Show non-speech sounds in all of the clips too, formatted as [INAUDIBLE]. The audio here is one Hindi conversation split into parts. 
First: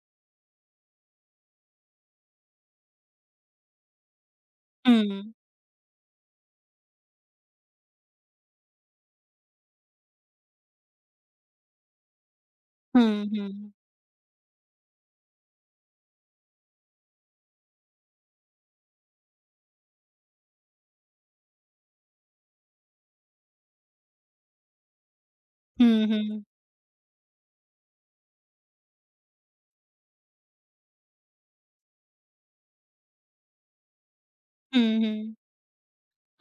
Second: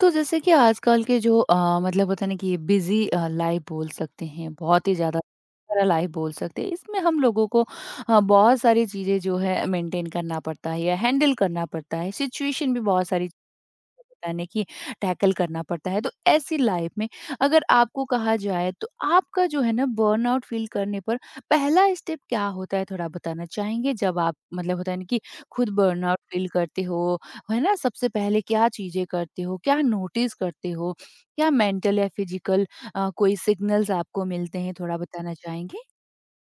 तो जैसे कि आजकल के जो मतलब होता है ना कि बिजी लाइफ बोल सकते हैं बहुत ही ज्यादा हुँ। लाइफ बोल सकते हैं। इसमें हम लोगों को बहुत सारी चीजें जो है मेंटेन करना पड़ता है या हैंडल करना पड़ता है, सिचुएशन भी बहुत हुँ, सारी हुँ। बताने की टैकल करना पड़ता है। तो ऐसी लाइफ में अगर आपको कहा जाए तो आपका जो है ना बर्नआउट फील करने पर पहला स्टेप क्या होता है, थोड़ा बताना चाहेंगे? जब आप मतलब होता है ना कि खुद हुँ, बर्नआउट हुँ। फील करते हो, है ना? सबसे पहले क्या चीज़ें करते हो? क्या नोटिस करते हो? क्या मेंटल या फिजिकल कोई सिग्नल्स आपको मिलते हैं, थोड़ा हुँ, बताना हुँ। चाहेंगे?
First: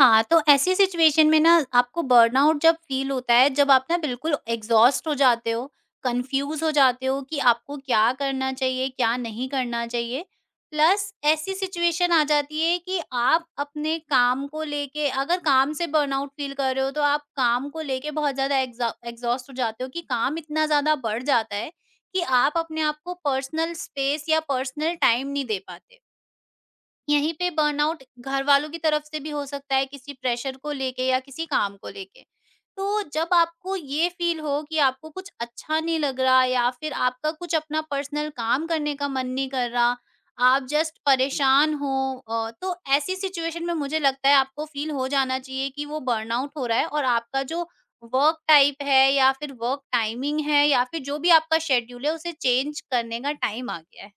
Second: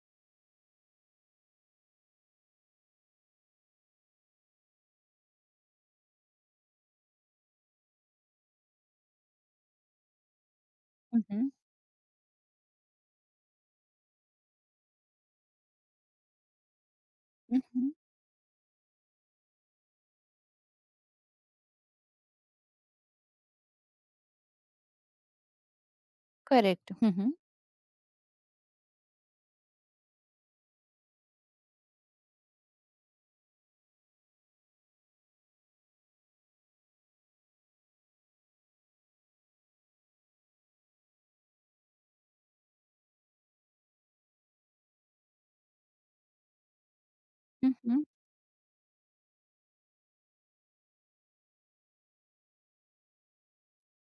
हाँ, तो ऐसी सिचुएशन में ना आपको बर्नआउट जब फ़ील होता है, जब आप ना बिल्कुल एग्ज़ॉस्ट हो जाते हो, कन्फ्यूज़ हो जाते हो कि आपको क्या करना चाहिए, क्या नहीं करना चाहिए। Plus hmm, hmm. ऐसी सिचुएशन आ जाती है कि आप अपने काम को लेके अगर काम से बर्नआउट फ़ील कर रहे हो, तो आप हुँ, काम को हुँ। लेके बहुत ज़्यादा एग्ज़ॉस्ट हो जाते हो कि काम इतना ज़्यादा बढ़ जाता है कि आप अपने आप को पर्सनल स्पेस या पर्सनल टाइम नहीं दे पाते। करेक्ट। Hmm, hmm. यहीं पे बर्नआउट घर वालों की तरफ से भी हो सकता है, किसी प्रेशर को लेके या किसी काम को लेके। तो जब आपको ये फील हो कि आपको कुछ अच्छा नहीं लग रहा या फिर आपका कुछ अपना पर्सनल काम करने का मन नहीं कर रहा, आप जस्ट परेशान हो। तो ऐसी सिचुएशन में मुझे लगता है आपको फील हो जाना चाहिए कि वो बर्नआउट हो रहा है, और आपका जो हुँ, हुँ। वर्क टाइप है या फिर वर्क टाइमिंग है या फिर जो भी आपका शेड्यूल है, उसे चेंज करने का टाइम आ गया है।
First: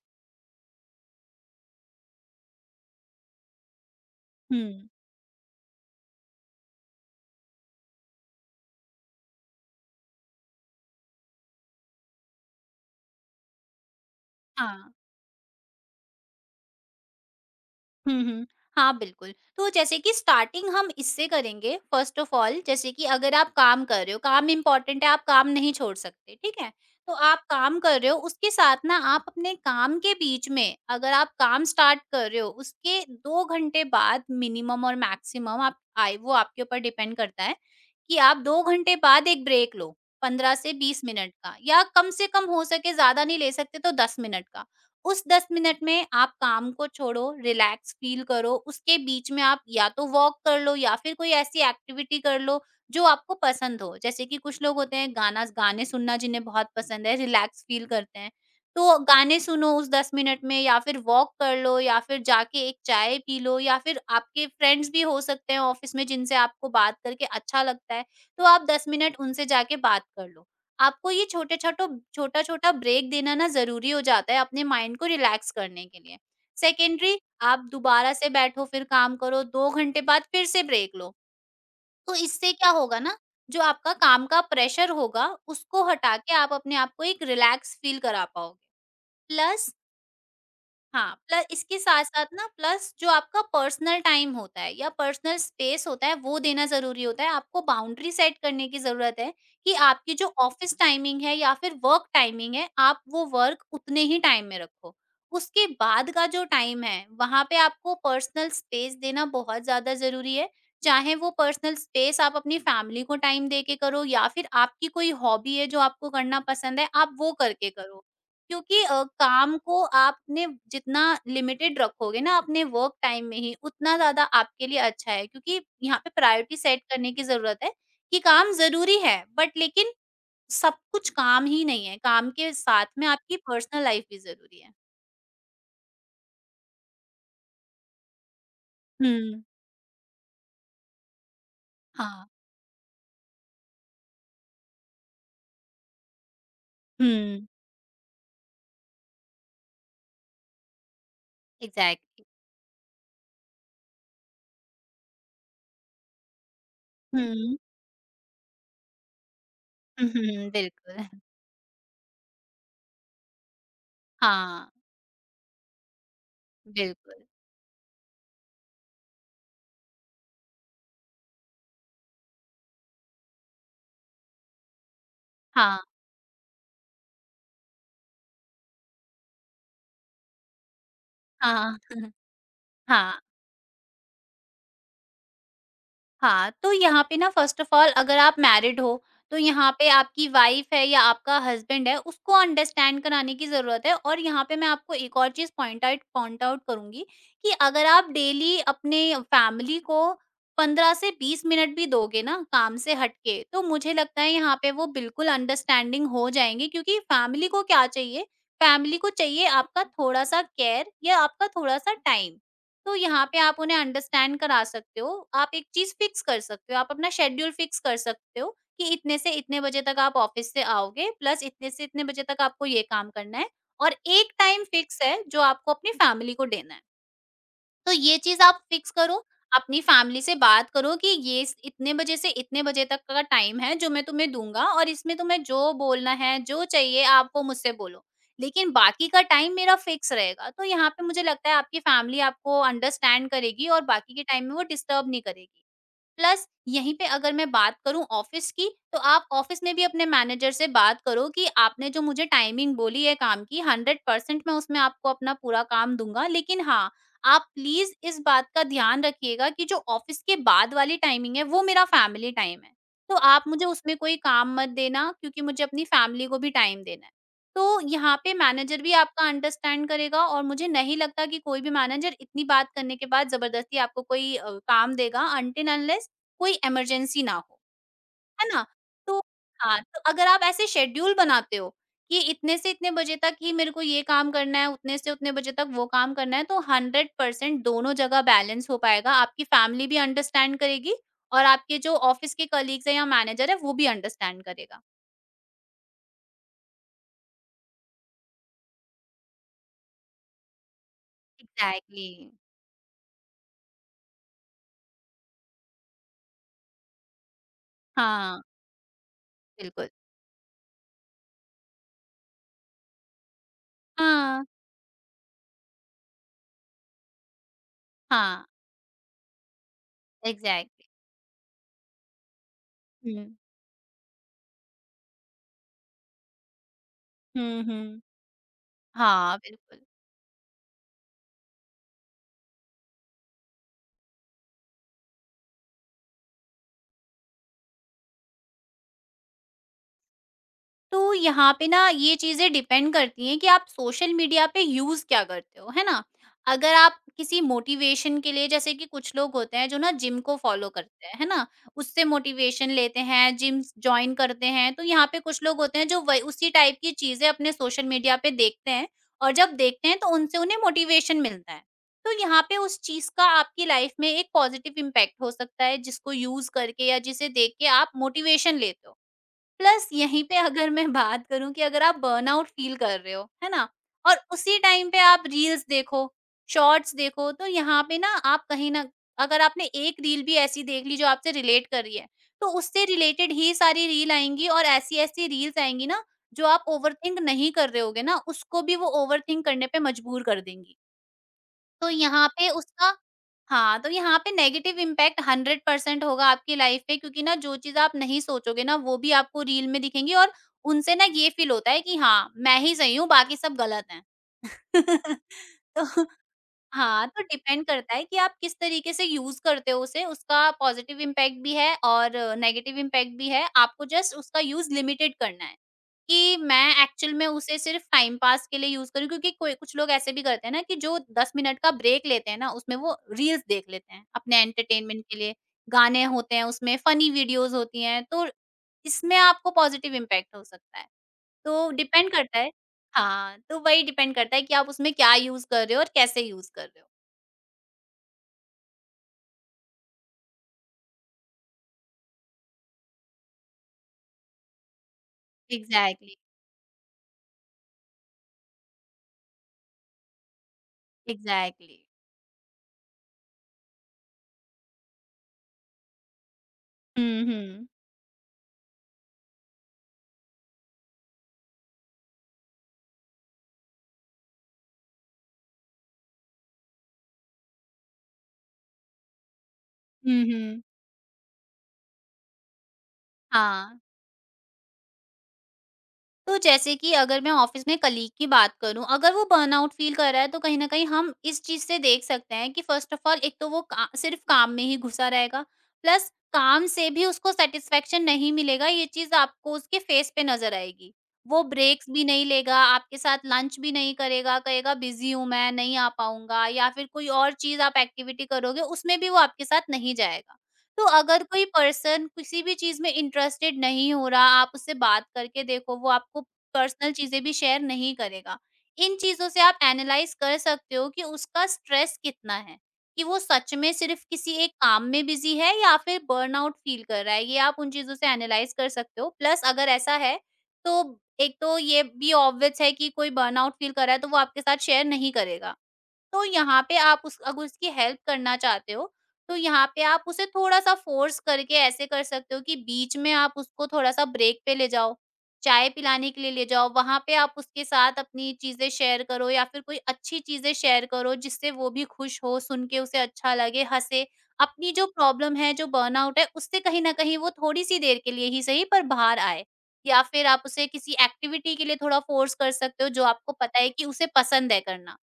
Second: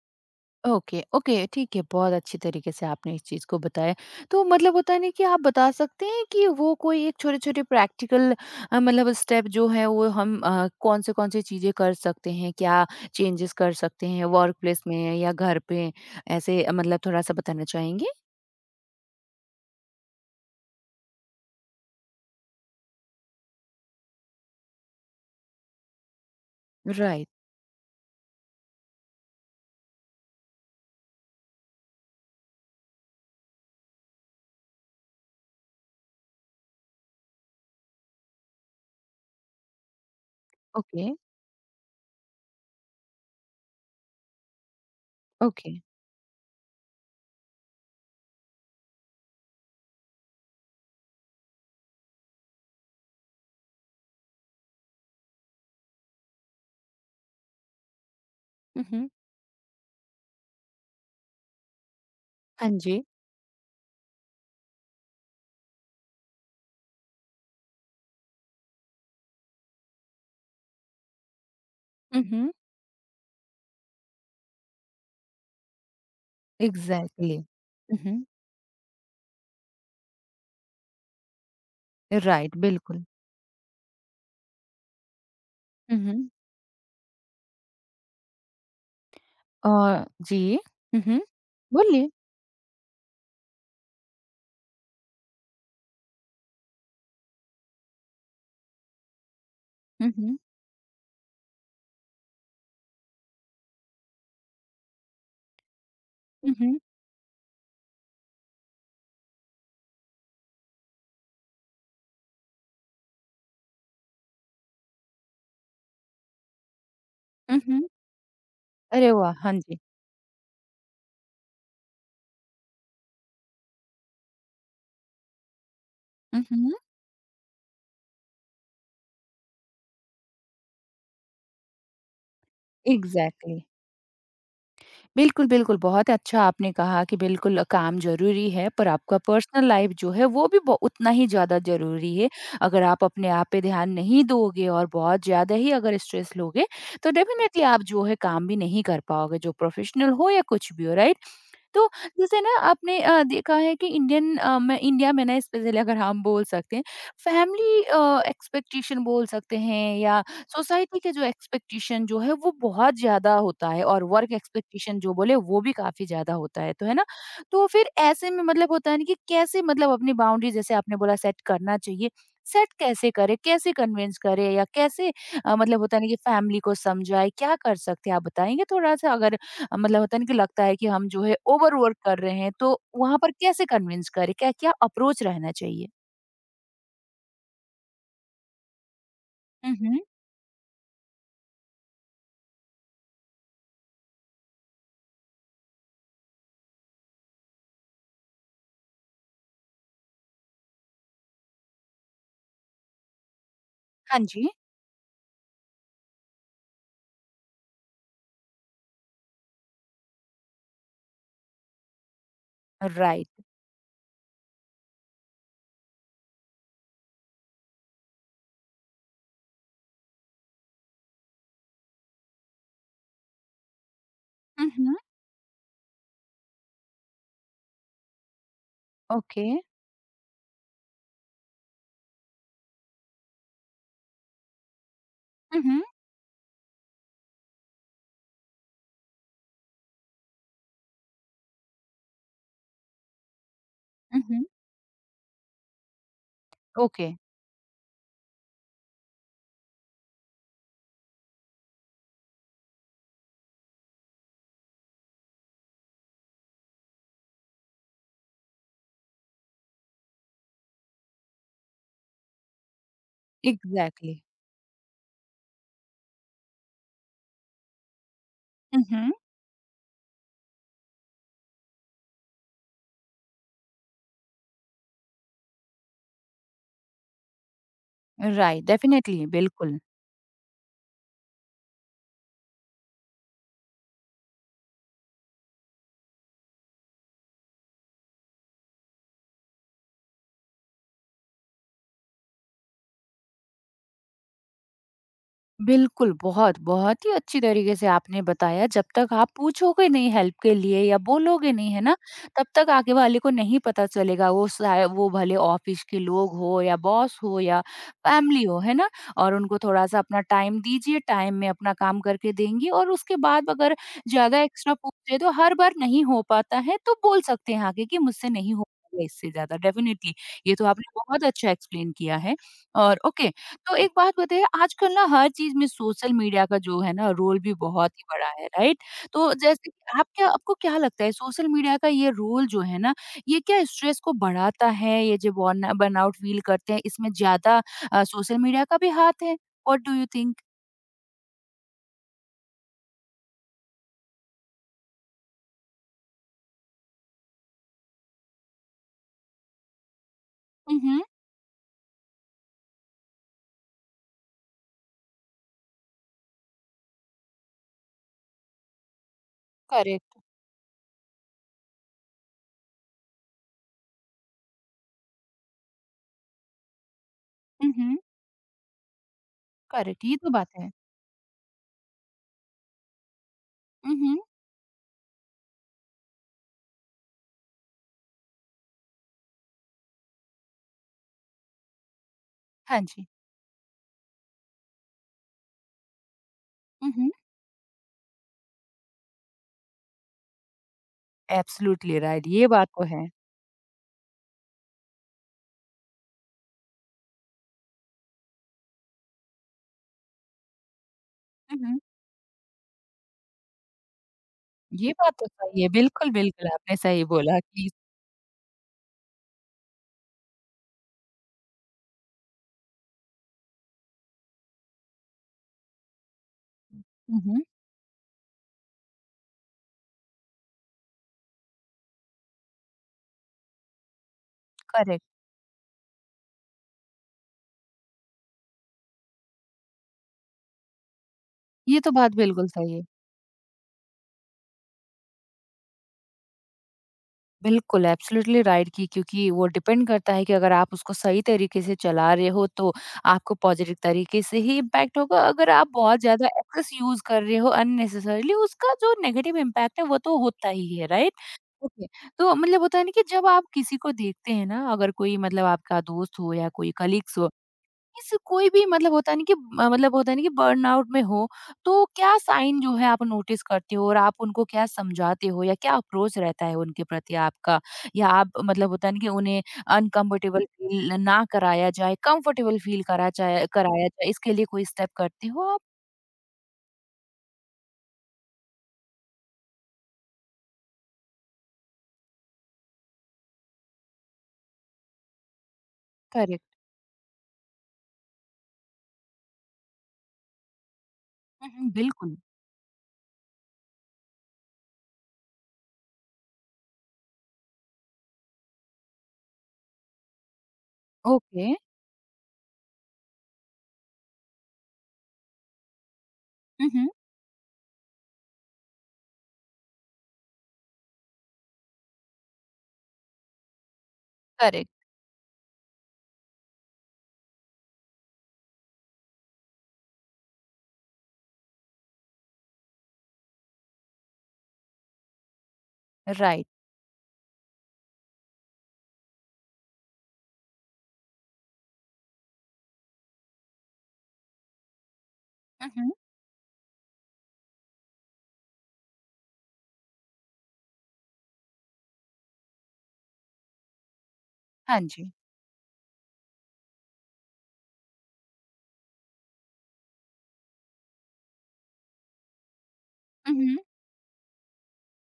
ओके, ओके, ठीक है, बहुत अच्छी तरीके से आपने इस चीज़ को बताया। तो मतलब हम्म। होता है ना कि आप बता सकते हैं कि वो कोई एक छोटे-छोटे प्रैक्टिकल मतलब स्टेप जो है वो हम कौन से-कौन से कौन सी चीज़ें कर सकते हैं? क्या चेंजेस कर सकते हैं वर्क प्लेस हाँ। में या घर पे? ऐसे मतलब थोड़ा-सा बताना चाहेंगे? हुँ, हुँ। हाँ, बिल्कुल। तो जैसे कि स्टार्टिंग हम इससे करेंगे, फ़र्स्ट ऑफ़ ऑल जैसे कि अगर आप काम कर रहे हो, काम इम्पोर्टेंट है, आप काम नहीं छोड़ सकते, ठीक है? तो राइट। आप काम कर रहे हो, उसके साथ ना आप अपने काम के बीच में, अगर आप काम स्टार्ट कर रहे हो, उसके 2 घंटे बाद मिनिमम और मैक्सिमम आप आए, वो आपके ऊपर डिपेंड करता है कि आप 2 घंटे बाद एक ब्रेक लो, 15 से ओके, 20 मिनट का, या कम से कम हो सके, ज़्यादा नहीं ले सकते तो 10 मिनट का। उस 10 ओके। मिनट में आप काम को छोड़ो, रिलैक्स फ़ील करो, उसके बीच में आप या तो वॉक कर लो या फिर कोई ऐसी एक्टिविटी कर लो जो आपको पसंद हो। जैसे कि कुछ लोग होते हैं गाना गाने सुनना जिन्हें बहुत पसंद है, रिलैक्स फ़ील करते हैं। हुँ, तो हुँ। गाने सुनो उस 10 मिनट में, या फिर वॉक कर लो, या फिर जाके हाँ एक जी। चाय पी लो, या फिर आपके फ्रेंड्स भी हो सकते हैं ऑफ़िस में जिनसे आपको बात करके अच्छा लगता है, तो आप 10 मिनट उनसे जाके बात कर लो। आपको ये छोटे-छोटो हुँ, हुँ। छोटा-छोटा ब्रेक देना ना ज़रूरी हो जाता है अपने माइंड को रिलैक्स करने के लिए। Secondary, exactly. आप हुँ, दोबारा हुँ। से बैठो फिर काम करो, 2 घंटे बाद फिर से ब्रेक लो। तो इससे राइट, क्या होगा बिल्कुल। ना, जो आपका काम का प्रेशर होगा उसको हुँ, हटा हुँ। के आप अपने आप को एक रिलैक्स फील करा पाओगे। प्लस। जी। हुँ, हाँ, हुँ। प्ल इसके बोलिए। साथ-साथ ना, प्लस जो आपका पर्सनल टाइम होता है या पर्सनल स्पेस होता है, वो देना ज़रूरी होता है। आपको बाउंड्री सेट करने की ज़रूरत है कि हुँ, आपकी जो हुँ। ऑफ़िस टाइमिंग है या फिर वर्क टाइमिंग है, आप वो वर्क उतने ही टाइम में रखो। उसके बाद का जो हुँ, हुँ। टाइम है, वहाँ पे आपको पर्सनल स्पेस देना बहुत ज़्यादा ज़रूरी है। चाहे वो पर्सनल स्पेस आप अपनी फैमिली को टाइम दे के करो, या फिर आपकी कोई हॉबी है जो आपको करना पसंद है, आप वो हुँ, करके हुँ। करो। क्योंकि अरे वाह! हाँ काम जी। को आपने जितना लिमिटेड रखोगे ना अपने वर्क टाइम में ही, उतना ज़्यादा आपके लिए अच्छा है, क्योंकि यहाँ पे हुँ, प्रायोरिटी हुँ। सेट करने की ज़रूरत है कि काम ज़रूरी है बट लेकिन सब कुछ काम ही नहीं है, काम के साथ में आपकी एग्ज़ैक्टली। पर्सनल लाइफ भी ज़रूरी है। बिल्कुल, बिल्कुल, बहुत अच्छा आपने कहा कि बिल्कुल काम ज़रूरी है, पर आपका हुँ, पर्सनल लाइफ़ जो है वो भी ब उतना ही ज़्यादा ज़रूरी हाँ, है। अगर आप अपने आप पे ध्यान नहीं दोगे और बहुत ज़्यादा ही अगर स्ट्रेस लोगे, तो हुँ, डेफ़िनेटली आप जो है काम भी नहीं कर पाओगे, जो प्रोफ़ेशनल हो या कुछ भी हो, राइट? तो एग्ज़ैक्टली, जैसे ना आपने देखा है कि इंडियन में इंडिया में ना स्पेशली अगर हम बोल सकते हैं हुँ, फैमिली एक्सपेक्टेशन बोल सकते हैं हुँ, या हुँ, सोसाइटी के जो एक्सपेक्टेशन जो है वो बहुत ज़्यादा होता है और वर्क हाँ, एक्सपेक्टेशन जो बोले वो भी काफ़ी ज़्यादा होता है, तो है ना। बिल्कुल, तो फिर ऐसे में मतलब होता है ना कि कैसे मतलब अपनी बाउंड्री जैसे आपने बोला सेट करना चाहिए, सेट कैसे करे, कैसे कन्विंस करे या कैसे हाँ, मतलब होता है ना कि फैमिली को समझाए, क्या कर सकते हैं आप बताएंगे थोड़ा सा? अगर मतलब होता है ना कि लगता है कि हम जो है हाँ, ओवरवर्क [LAUGHS] कर रहे हैं, तो वहाँ हाँ। पर कैसे कन्विंस करें? क्या क्या अप्रोच रहना चाहिए? हाँ, तो यहाँ पे ना फ़र्स्ट ऑफ़ ऑल, अगर आप मैरिड हो, तो यहाँ हुँ, पे हुँ। आपकी वाइफ़ है या आपका हस्बैंड है, उसको अंडरस्टैंड कराने की ज़रूरत है, और यहाँ पे मैं आपको एक और चीज़ पॉइंट आउट करूँगी, कि अगर आप डेली अपने फैमिली को 15 से 20 मिनट भी दोगे ना काम से हट के, तो मुझे हाँ लगता है जी। यहाँ पे वो बिल्कुल अंडरस्टैंडिंग हो जाएँगे, क्योंकि फैमिली को क्या चाहिए, फैमिली को चाहिए आपका थोड़ा-सा केयर या आपका थोड़ा-सा टाइम। तो यहाँ राइट। पे आप उन्हें अंडरस्टैंड करा सकते हो। आप एक चीज़ फिक्स कर सकते हो, आप अपना शेड्यूल फिक्स कर सकते हो कि इतने से इतने बजे तक आप ऑफ़िस से आओगे, प्लस इतने से इतने बजे तक आपको ये काम करना है, और एक टाइम हुँ, हुँ। फिक्स है जो आपको अपनी फैमिली को देना है। तो ये चीज़ आप फिक्स करो, ओके। अपनी फैमिली से बात करो कि ये स इतने बजे से इतने बजे तक का टाइम है जो मैं तुम्हें दूँगा, और इसमें तुम्हें हुँ, जो हुँ। बोलना है, जो चाहिए आपको, मुझसे बोलो। लेकिन बाकी का टाइम मेरा फिक्स रहेगा। तो यहाँ पे मुझे लगता है आपकी फैमिली आपको अंडरस्टैंड करेगी और बाकी हुँ, के हुँ। टाइम में वो डिस्टर्ब नहीं करेगी। प्लस यहीं पे ओके। अगर मैं बात करूँ ऑफ़िस की, तो आप ऑफ़िस में भी अपने मैनेजर से बात करो कि आपने जो मुझे टाइमिंग बोली है काम की, 100% मैं उसमें आपको अपना पूरा काम दूँगा। लेकिन हाँ, आप प्लीज़ इस बात का ध्यान रखिएगा कि जो ऑफ़िस के बाद वाली टाइमिंग है, वो मेरा फैमिली टाइम है। तो आप मुझे उसमें कोई एग्ज़ैक्टली। काम मत देना, क्योंकि मुझे अपनी फैमिली को भी टाइम देना है। तो यहाँ पे हुँ, मैनेजर भी हुँ। आपका अंडरस्टैंड करेगा, और मुझे नहीं लगता कि कोई भी मैनेजर इतनी बात करने के बाद ज़बरदस्ती आपको कोई काम देगा अनटिल अनलेस कोई इमरजेंसी ना हो, है राइट, ना? तो डेफ़िनेटली, बिल्कुल। हाँ, तो अगर आप ऐसे शेड्यूल बनाते हो कि इतने से इतने बजे तक ही मेरे को ये काम करना है, उतने से उतने बजे तक वो काम करना है, तो 100% दोनों जगह बैलेंस हो पाएगा। आपकी फैमिली भी अंडरस्टैंड करेगी, और आपके जो ऑफिस के कलीग्स हैं या मैनेजर है, वो भी अंडरस्टैंड करेगा। बिल्कुल, बहुत, बहुत ही अच्छी तरीके से आपने बताया, जब तक आप पूछोगे नहीं हेल्प के लिए या बोलोगे नहीं, है ना? एग्ज़ैक्टली। तब तक आगे वाले को नहीं पता चलेगा, वो शाय वो भले ऑफ़िस के लोग हो या बॉस हो या हाँ, फैमिली हो, है ना? और उनको बिल्कुल। थोड़ा-सा अपना टाइम दीजिए, टाइम में अपना काम करके देंगे और उसके बाद अगर ज़्यादा हाँ, एक्स्ट्रा पूछे तो हर बार नहीं हो पाता है, तो बोल सकते हैं आगे कि मुझसे हाँ, नहीं हो पाएगा इससे ज़्यादा, डेफ़िनिटली। ये तो एग्ज़ैक्टली। आपने बहुत अच्छा एक्सप्लेन किया है। और हुँ, ओके, तो एक बात बताइए, आजकल ना हर चीज़ में सोशल मीडिया का जो है ना रोल भी हुँ, बहुत हुँ। ही बड़ा है, राइट? तो हाँ, जैसे बिल्कुल। कि आप क्या आपको क्या लगता है, सोशल मीडिया का ये रोल जो है ना, ये क्या स्ट्रेस को बढ़ाता है? ये जो बर्नआउट फ़ील करते हैं इसमें ज़्यादा सोशल मीडिया का भी हाथ है? What do you think? तो यहाँ पे ना ये चीज़ें डिपेंड करती हैं कि आप सोशल मीडिया पे यूज़ क्या करते हो, है ना? अगर आप किसी मोटिवेशन के लिए, जैसे कि कुछ लोग होते हैं जो ना जिम को फॉलो हुँ, हुँ। करते हैं, है ना? उससे मोटिवेशन लेते हैं, जिम्स जॉइन करते हैं, तो यहाँ पे कुछ लोग होते हैं जो वही उसी टाइप की चीज़ें अपने सोशल मीडिया पे देखते हैं, और जब देखते हैं तो करेक्ट। उनसे उन्हें मोटिवेशन मिलता है। तो यहाँ पे उस चीज़ का आपकी लाइफ़ में एक पॉज़िटिव इम्पैक्ट हो सकता है, जिसको यूज़ करके या जिसे देख के हुँ, आप हुँ। मोटिवेशन लेते हो। प्लस करेक्ट, ये यहीं तो पे बात है। अगर मैं बात करूँ कि अगर आप बर्नआउट फ़ील कर रहे हो, है ना? हुँ, और हुँ। उसी टाइम पे आप रील्स देखो, शॉर्ट्स देखो, तो यहाँ पे ना, आप कहीं न अगर आपने एक रील भी ऐसी देख ली जो आपसे रिलेट कर रही है, तो हाँ उससे जी। रिलेटेड ही सारी रील आएँगी, और ऐसी-ऐसी रील्स आएँगी ना, जो आप हुँ, हुँ। ओवरथिंक नहीं कर रहे होगे ना, उसको भी वो ओवरथिंक करने पे मजबूर कर देंगी। तो एब्सोल्युटली राइट, यहाँ ये पे बात तो उसका है। हाँ, तो यहाँ पे नेगेटिव इम्पैक्ट 100% होगा आपकी लाइफ पे, क्योंकि ना जो चीज़ आप नहीं सोचोगे ना, वो भी आपको रील में दिखेंगी, और उनसे ना ये फ़ील हुँ, होता हुँ। है कि हाँ, मैं ही सही हूँ, बाकी सब गलत हैं। ये बात [LAUGHS] तो सही है। तो बिल्कुल, बिल्कुल आपने सही हाँ, तो बोला डिपेंड कि करता है कि आप किस तरीके से यूज़ करते हो उसे, उसका पॉज़िटिव इम्पैक्ट भी है और नेगेटिव इम्पैक्ट भी है, आपको जस्ट उसका यूज़ लिमिटेड करना है। कि मैं एक्चुअल हुँ, में हुँ। उसे सिर्फ टाइम पास के लिए यूज़ करूँ, क्योंकि कोई कुछ लोग ऐसे भी करते हैं ना कि जो 10 मिनट का ब्रेक लेते हैं ना, उसमें वो रील्स देख लेते हैं अपने करेक्ट। एंटरटेनमेंट के लिए। गाने होते हैं उसमें, फनी वीडियोज़ होती हैं, तो इसमें आपको पॉज़िटिव इम्पैक्ट हो सकता है। तो ये तो डिपेंड बात करता बिल्कुल है सही है। हाँ, तो वही डिपेंड करता है कि आप उसमें क्या यूज़ कर रहे हो और कैसे यूज़ कर रहे हो। बिल्कुल, एब्सोल्युटली राइट कि क्योंकि वो डिपेंड करता है कि अगर आप उसको सही तरीके से चला रहे हो, तो आपको पॉज़िटिव तरीके से ही इम्पैक्ट होगा। अगर आप बहुत एग्ज़ैक्टली, ज़्यादा एक्सेस यूज़ कर रहे हो अननेसेसरीली, उसका जो नेगेटिव इम्पैक्ट है, वो तो होता ही है, राइट? एग्ज़ैक्टली। ओके, तो मतलब होता है ना कि जब आप किसी को देखते हैं ना, अगर कोई मतलब आपका दोस्त हो या कोई कलीग्स हुँ, हो, हुँ। इस कोई भी मतलब होता नहीं कि मतलब होता नहीं कि बर्नआउट में हो, तो क्या साइन जो है आप नोटिस करते हो और आप उनको क्या समझाते हो या क्या अप्रोच रहता है उनके प्रति आपका? या आप मतलब होता नहीं कि उन्हें हुँ, अनकम्फर्टेबल हुँ। फ़ील ना कराया जाए, कंफर्टेबल फ़ील करा जाए हाँ। कराया जाए, इसके लिए कोई स्टेप करते हो आप? तो जैसे कि अगर मैं ऑफिस में कलीग की बात करूं, अगर वो बर्नआउट फील कर रहा है, तो कहीं ना कहीं हम इस चीज से देख सकते हैं कि फर्स्ट ऑफ ऑल एक तो वो सिर्फ काम में ही घुसा रहेगा। Plus correct. काम से भी उसको सेटिस्फेक्शन नहीं मिलेगा, ये चीज आपको उसके फेस पे नजर आएगी। वो हुँ, हुँ, ब्रेक्स भी बिल्कुल। नहीं लेगा, आपके साथ लंच भी नहीं करेगा, कहेगा बिजी हूं, मैं नहीं आ पाऊंगा, या फिर कोई और चीज आप एक्टिविटी करोगे उसमें भी वो आपके साथ नहीं जाएगा। तो अगर कोई ओके। पर्सन किसी भी चीज़ में इंटरेस्टेड नहीं हो रहा, आप उससे बात करके देखो, वो आपको हुँ, हुँ, पर्सनल चीज़ें भी शेयर नहीं करेगा। इन चीज़ों से आप एनालाइज़ कर सकते हो कि उसका स्ट्रेस कितना है, कि वो सच में सिर्फ़ किसी एक करेक्ट, काम में बिज़ी है या फिर बर्नआउट फ़ील कर रहा है, ये आप उन चीज़ों से एनालाइज़ कर सकते हो। प्लस अगर ऐसा है, तो एक तो ये भी ऑब्वियस है कि कोई बर्नआउट फ़ील कर रहा है, तो वो आपके साथ शेयर नहीं करेगा। तो राइट। यहाँ पे आप उस अगर उसकी हेल्प करना चाहते हो, तो यहाँ पे आप उसे थोड़ा-सा फ़ोर्स करके ऐसे कर सकते हो कि बीच में आप उसको थोड़ा-सा ब्रेक पे ले जाओ, चाय हुँ, हुँ, पिलाने के लिए ले जाओ, वहाँ पे आप उसके साथ अपनी चीज़ें शेयर करो या फिर कोई अच्छी चीज़ें शेयर करो जिससे वो भी खुश हो, सुन के उसे अच्छा लगे, हँसे। अपनी हाँ जो जी। प्रॉब्लम है, जो बर्नआउट है, उससे कहीं न कहीं वो थोड़ी-सी देर के लिए ही सही पर बाहर आए। या फिर आप उसे किसी एक्टिविटी के लिए थोड़ा फ़ोर्स कर सकते हो जो आपको हुँ, हुँ, पता है कि उसे पसंद है करना।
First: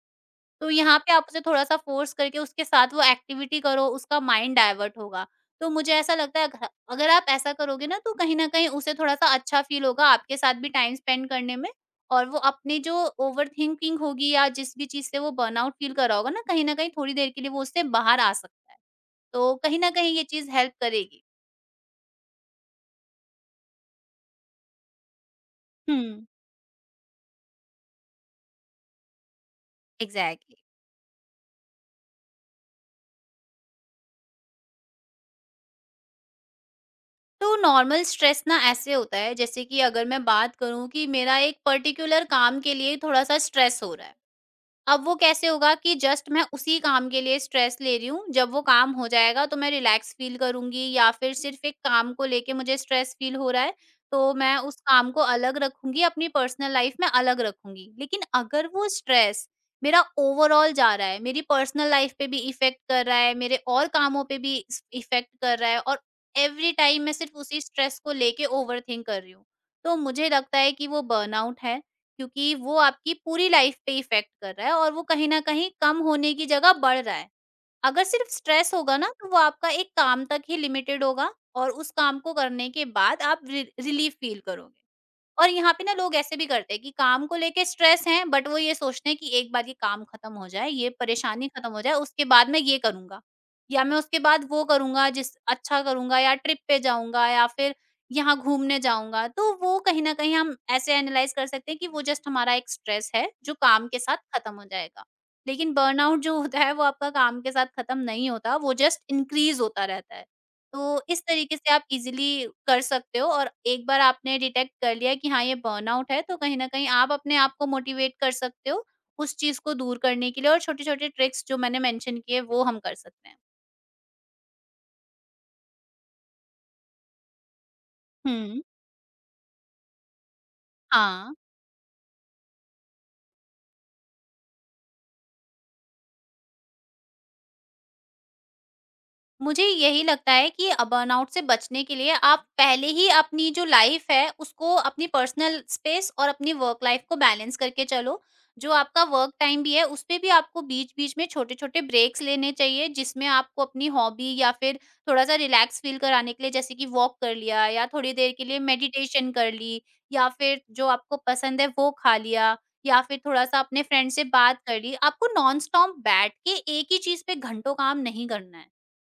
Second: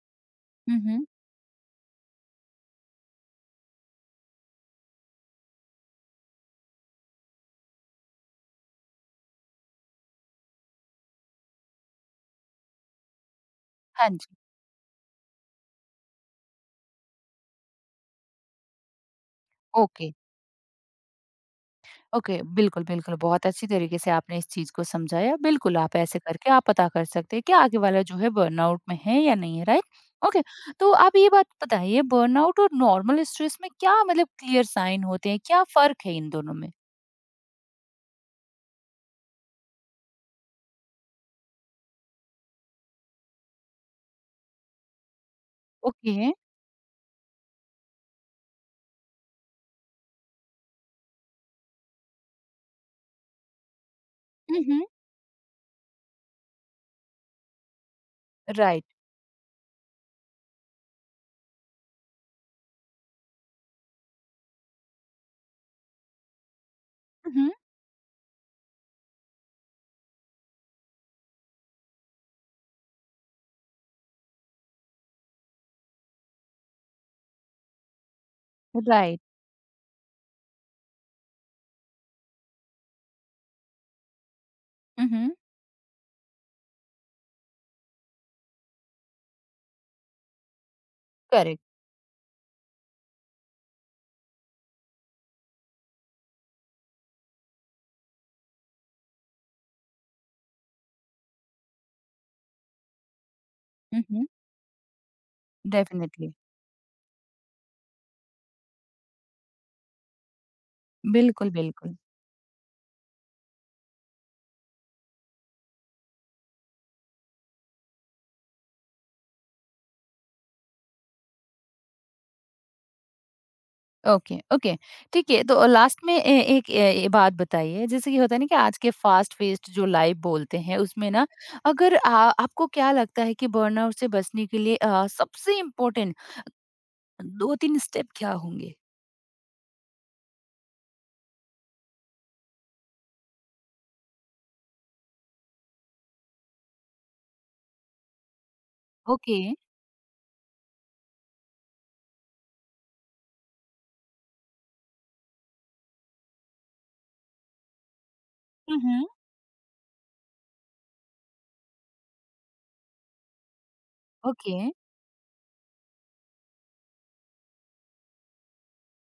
तो हुँ, यहाँ हुँ, पे आप उसे थोड़ा-सा फ़ोर्स करके उसके साथ वो एक्टिविटी करो, उसका माइंड डायवर्ट होगा। तो मुझे ऐसा लगता है घ अगर आप ऐसा करोगे ना, तो कहीं न कहीं उसे थोड़ा-सा अच्छा फ़ील होगा आपके साथ भी टाइम स्पेंड करने में, और वो अपनी जो ओवरथिंकिंग हाँ जी, होगी या जिस भी चीज़ से वो बर्नआउट फ़ील कर रहा होगा ना, कहीं न कहीं थोड़ी देर के लिए वो उससे बाहर आ सकता है। तो कहीं न ओके। कहीं ये चीज़ हेल्प करेगी। ओके, बिल्कुल, बिल्कुल, बहुत अच्छी तरीके से आपने इस चीज़ को समझाया। बिल्कुल, आप ऐसे हुँ, करके आप पता कर सकते हैं कि आगे वाला जो है बर्नआउट में है या नहीं है, राइट? Okay, exactly. तो आप ये बात बताइए, बर्नआउट और नॉर्मल स्ट्रेस में क्या मतलब क्लियर साइन होते हैं? क्या फ़र्क है इन दोनों में? तो नॉर्मल स्ट्रेस ना ऐसे होता है जैसे कि अगर मैं बात करूँ कि मेरा एक पर्टिकुलर काम के लिए थोड़ा-सा स्ट्रेस हो रहा है। अब वो कैसे होगा कि ओके, जस्ट मैं उसी काम के लिए स्ट्रेस ले रही हूँ, जब वो काम हो जाएगा तो मैं रिलैक्स फ़ील करूँगी। या फिर सिर्फ़ एक काम को लेके मुझे स्ट्रेस फ़ील हो रहा है, तो मैं हुँ, उस हुँ, काम को अलग रखूँगी, अपनी पर्सनल लाइफ़ में अलग रखूँगी। लेकिन अगर राइट, वो स्ट्रेस मेरा ओवरऑल जा रहा है, मेरी पर्सनल लाइफ़ पे भी इफ़ेक्ट कर रहा है, मेरे और कामों पे भी इस इफ़ेक्ट कर रहा है, और एवरी टाइम मैं हुँ, सिर्फ़ हुँ, उसी स्ट्रेस को लेके ओवरथिंक कर रही हूँ, तो मुझे लगता है कि वो बर्नआउट है। क्योंकि वो आपकी पूरी लाइफ पे इफ़ेक्ट कर रहा है और वो कहीं न कहीं कम होने की जगह बढ़ रहा है। अगर सिर्फ़ स्ट्रेस होगा ना, राइट, तो वो आपका एक काम तक ही लिमिटेड होगा, और उस काम को करने के बाद आप रि रिलीफ़ फ़ील करोगे। हुँ, हुँ, और यहाँ पे ना लोग ऐसे भी करते हैं कि काम को लेके स्ट्रेस हैं, बट वो ये सोचते हैं कि एक बार ये काम खत्म हो जाए, ये परेशानी करेक्ट, खत्म हो जाए, उसके बाद मैं ये करूँगा या मैं उसके बाद वो करूँगा जिस अच्छा करूँगा या ट्रिप पे जाऊँगा या फिर यहाँ घूमने जाऊँगा। तो वो कहीं न कहीं हम ऐसे एनालाइज़ कर सकते हैं कि वो जस्ट हमारा एक स्ट्रेस है जो काम के हुँ, साथ हुँ, खत्म हो जाएगा। लेकिन बर्नआउट डेफ़िनिटली, जो होता है, वो आपका काम के साथ खत्म नहीं होता, वो जस्ट इंक्रीज़ होता रहता है। तो इस बिल्कुल, तरीके से आप बिल्कुल। इज़िली कर सकते हो, और एक बार आपने डिटेक्ट कर लिया कि हाँ, ये बर्नआउट है, तो कहीं न कहीं आप अपने आप को मोटिवेट कर सकते हो, उस चीज़ को दूर करने के लिए। और छोटे-छोटे ट्रिक्स जो मैंने मेंशन किए, वो हम कर सकते हैं। ओके, ओके, ठीक है। तो लास्ट में ए एक ए ए बात बताइए, जैसे कि होता है ना कि हुँ। आज के फ़ास्ट-पेस्ड जो लाइफ़ बोलते हैं, उसमें ना हाँ। अगर आ आपको क्या लगता है कि बर्नआउट से बचने के लिए सबसे इम्पोर्टेंट 2-3 स्टेप क्या होंगे? मुझे यही लगता है कि बर्नआउट से बचने के लिए आप पहले ही अपनी जो लाइफ है उसको अपनी पर्सनल स्पेस और अपनी वर्क लाइफ को बैलेंस करके चलो। जो आपका वर्क ओके, टाइम भी है, उस पे भी आपको बीच-बीच में छोटे-छोटे ब्रेक्स लेने चाहिए, जिसमें आपको अपनी हॉबी या फिर थोड़ा-सा रिलैक्स फ़ील कराने के लिए जैसे कि वॉक कर लिया, या थोड़ी देर के लिए हुँ, हुँ, मेडिटेशन कर ली, या फिर जो आपको पसंद है वो खा लिया, या फिर थोड़ा-सा अपने फ्रेंड से ओके, बात कर ली। आपको नॉन स्टॉप बैठ के एक ही चीज़ पे घंटों काम नहीं करना है।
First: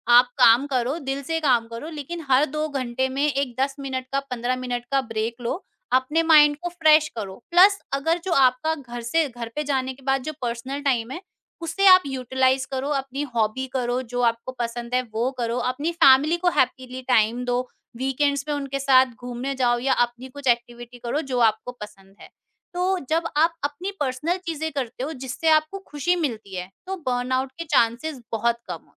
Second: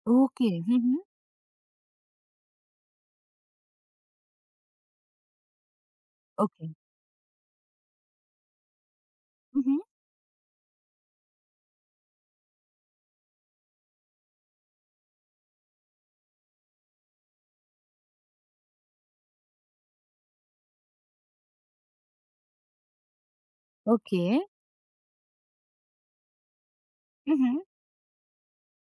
आप ओके, काम हुँ, हुँ, करो, दिल से काम करो, लेकिन हर 2 घंटे में एक 10 मिनट का, 15 मिनट का ब्रेक लो, अपने माइंड ओके, को फ्रेश करो। प्लस अगर जो आपका घर से घर हुँ, पे हुँ, जाने के बाद जो पर्सनल टाइम है, उसे आप यूटिलाइज़ करो, अपनी हॉबी करो, जो आपको पसंद है वो करो, अपनी फैमिली को हैपीली टाइम दो, वीकेंड्स में उनके साथ घूमने जाओ या अपनी कुछ एक्टिविटी करो जो आपको पसंद है। तो जब आप अपनी ओके, पर्सनल चीज़ें करते हो जिससे आपको खुशी मिलती है, तो हुँ, बर्नआउट हुँ। के चांसेस बहुत कम होते हैं।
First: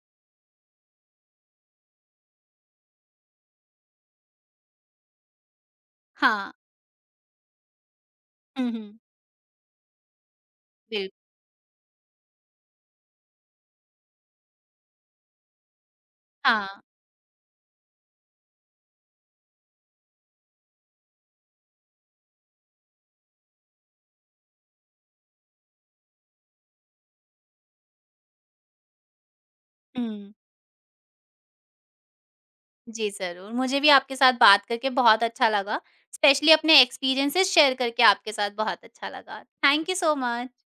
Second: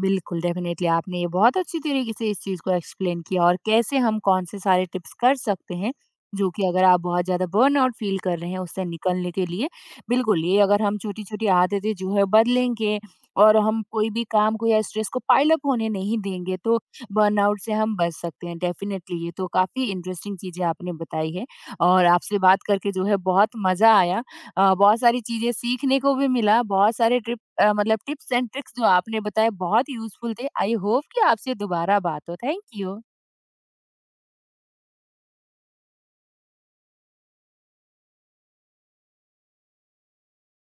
बिल्कुल, डेफ़िनेटली आपने ये बहुत अच्छी तरीके से इस चीज़ को एक्सप्लेन किया और कैसे हम कौन-से सारे टिप्स कर सकते हैं, जो हाँ। कि अगर आप बहुत ज़्यादा बर्नआउट फ़ील कर रहे हैं, हुँ, उससे हुँ। निकलने के लिए। बिल्कुल, ये अगर हम बिल छोटी-छोटी आदतें जो है बदलेंगे और हम कोई भी काम को या स्ट्रेस को पाइल अप होने नहीं देंगे, तो हाँ। बर्नआउट से हम बच सकते हैं। डेफ़िनेटली ये तो काफ़ी इंटरेस्टिंग चीज़ें आपने बताई है और आपसे बात करके जो है बहुत मज़ा आया। बहुत सारी चीज़ें सीखने को भी मिला, बहुत सारे टिप्स मतलब टिप्स एंड ट्रिक्स जो आपने बताए बहुत हुँ। यूजफुल थे। आई होप कि आपसे दोबारा बात हो। Thank you. जी, ज़रूर। मुझे भी आपके साथ बात करके बहुत अच्छा लगा। स्पेशली अपने एक्सपीरियंसेस शेयर करके आपके साथ बहुत अच्छा लगा। Thank you so much.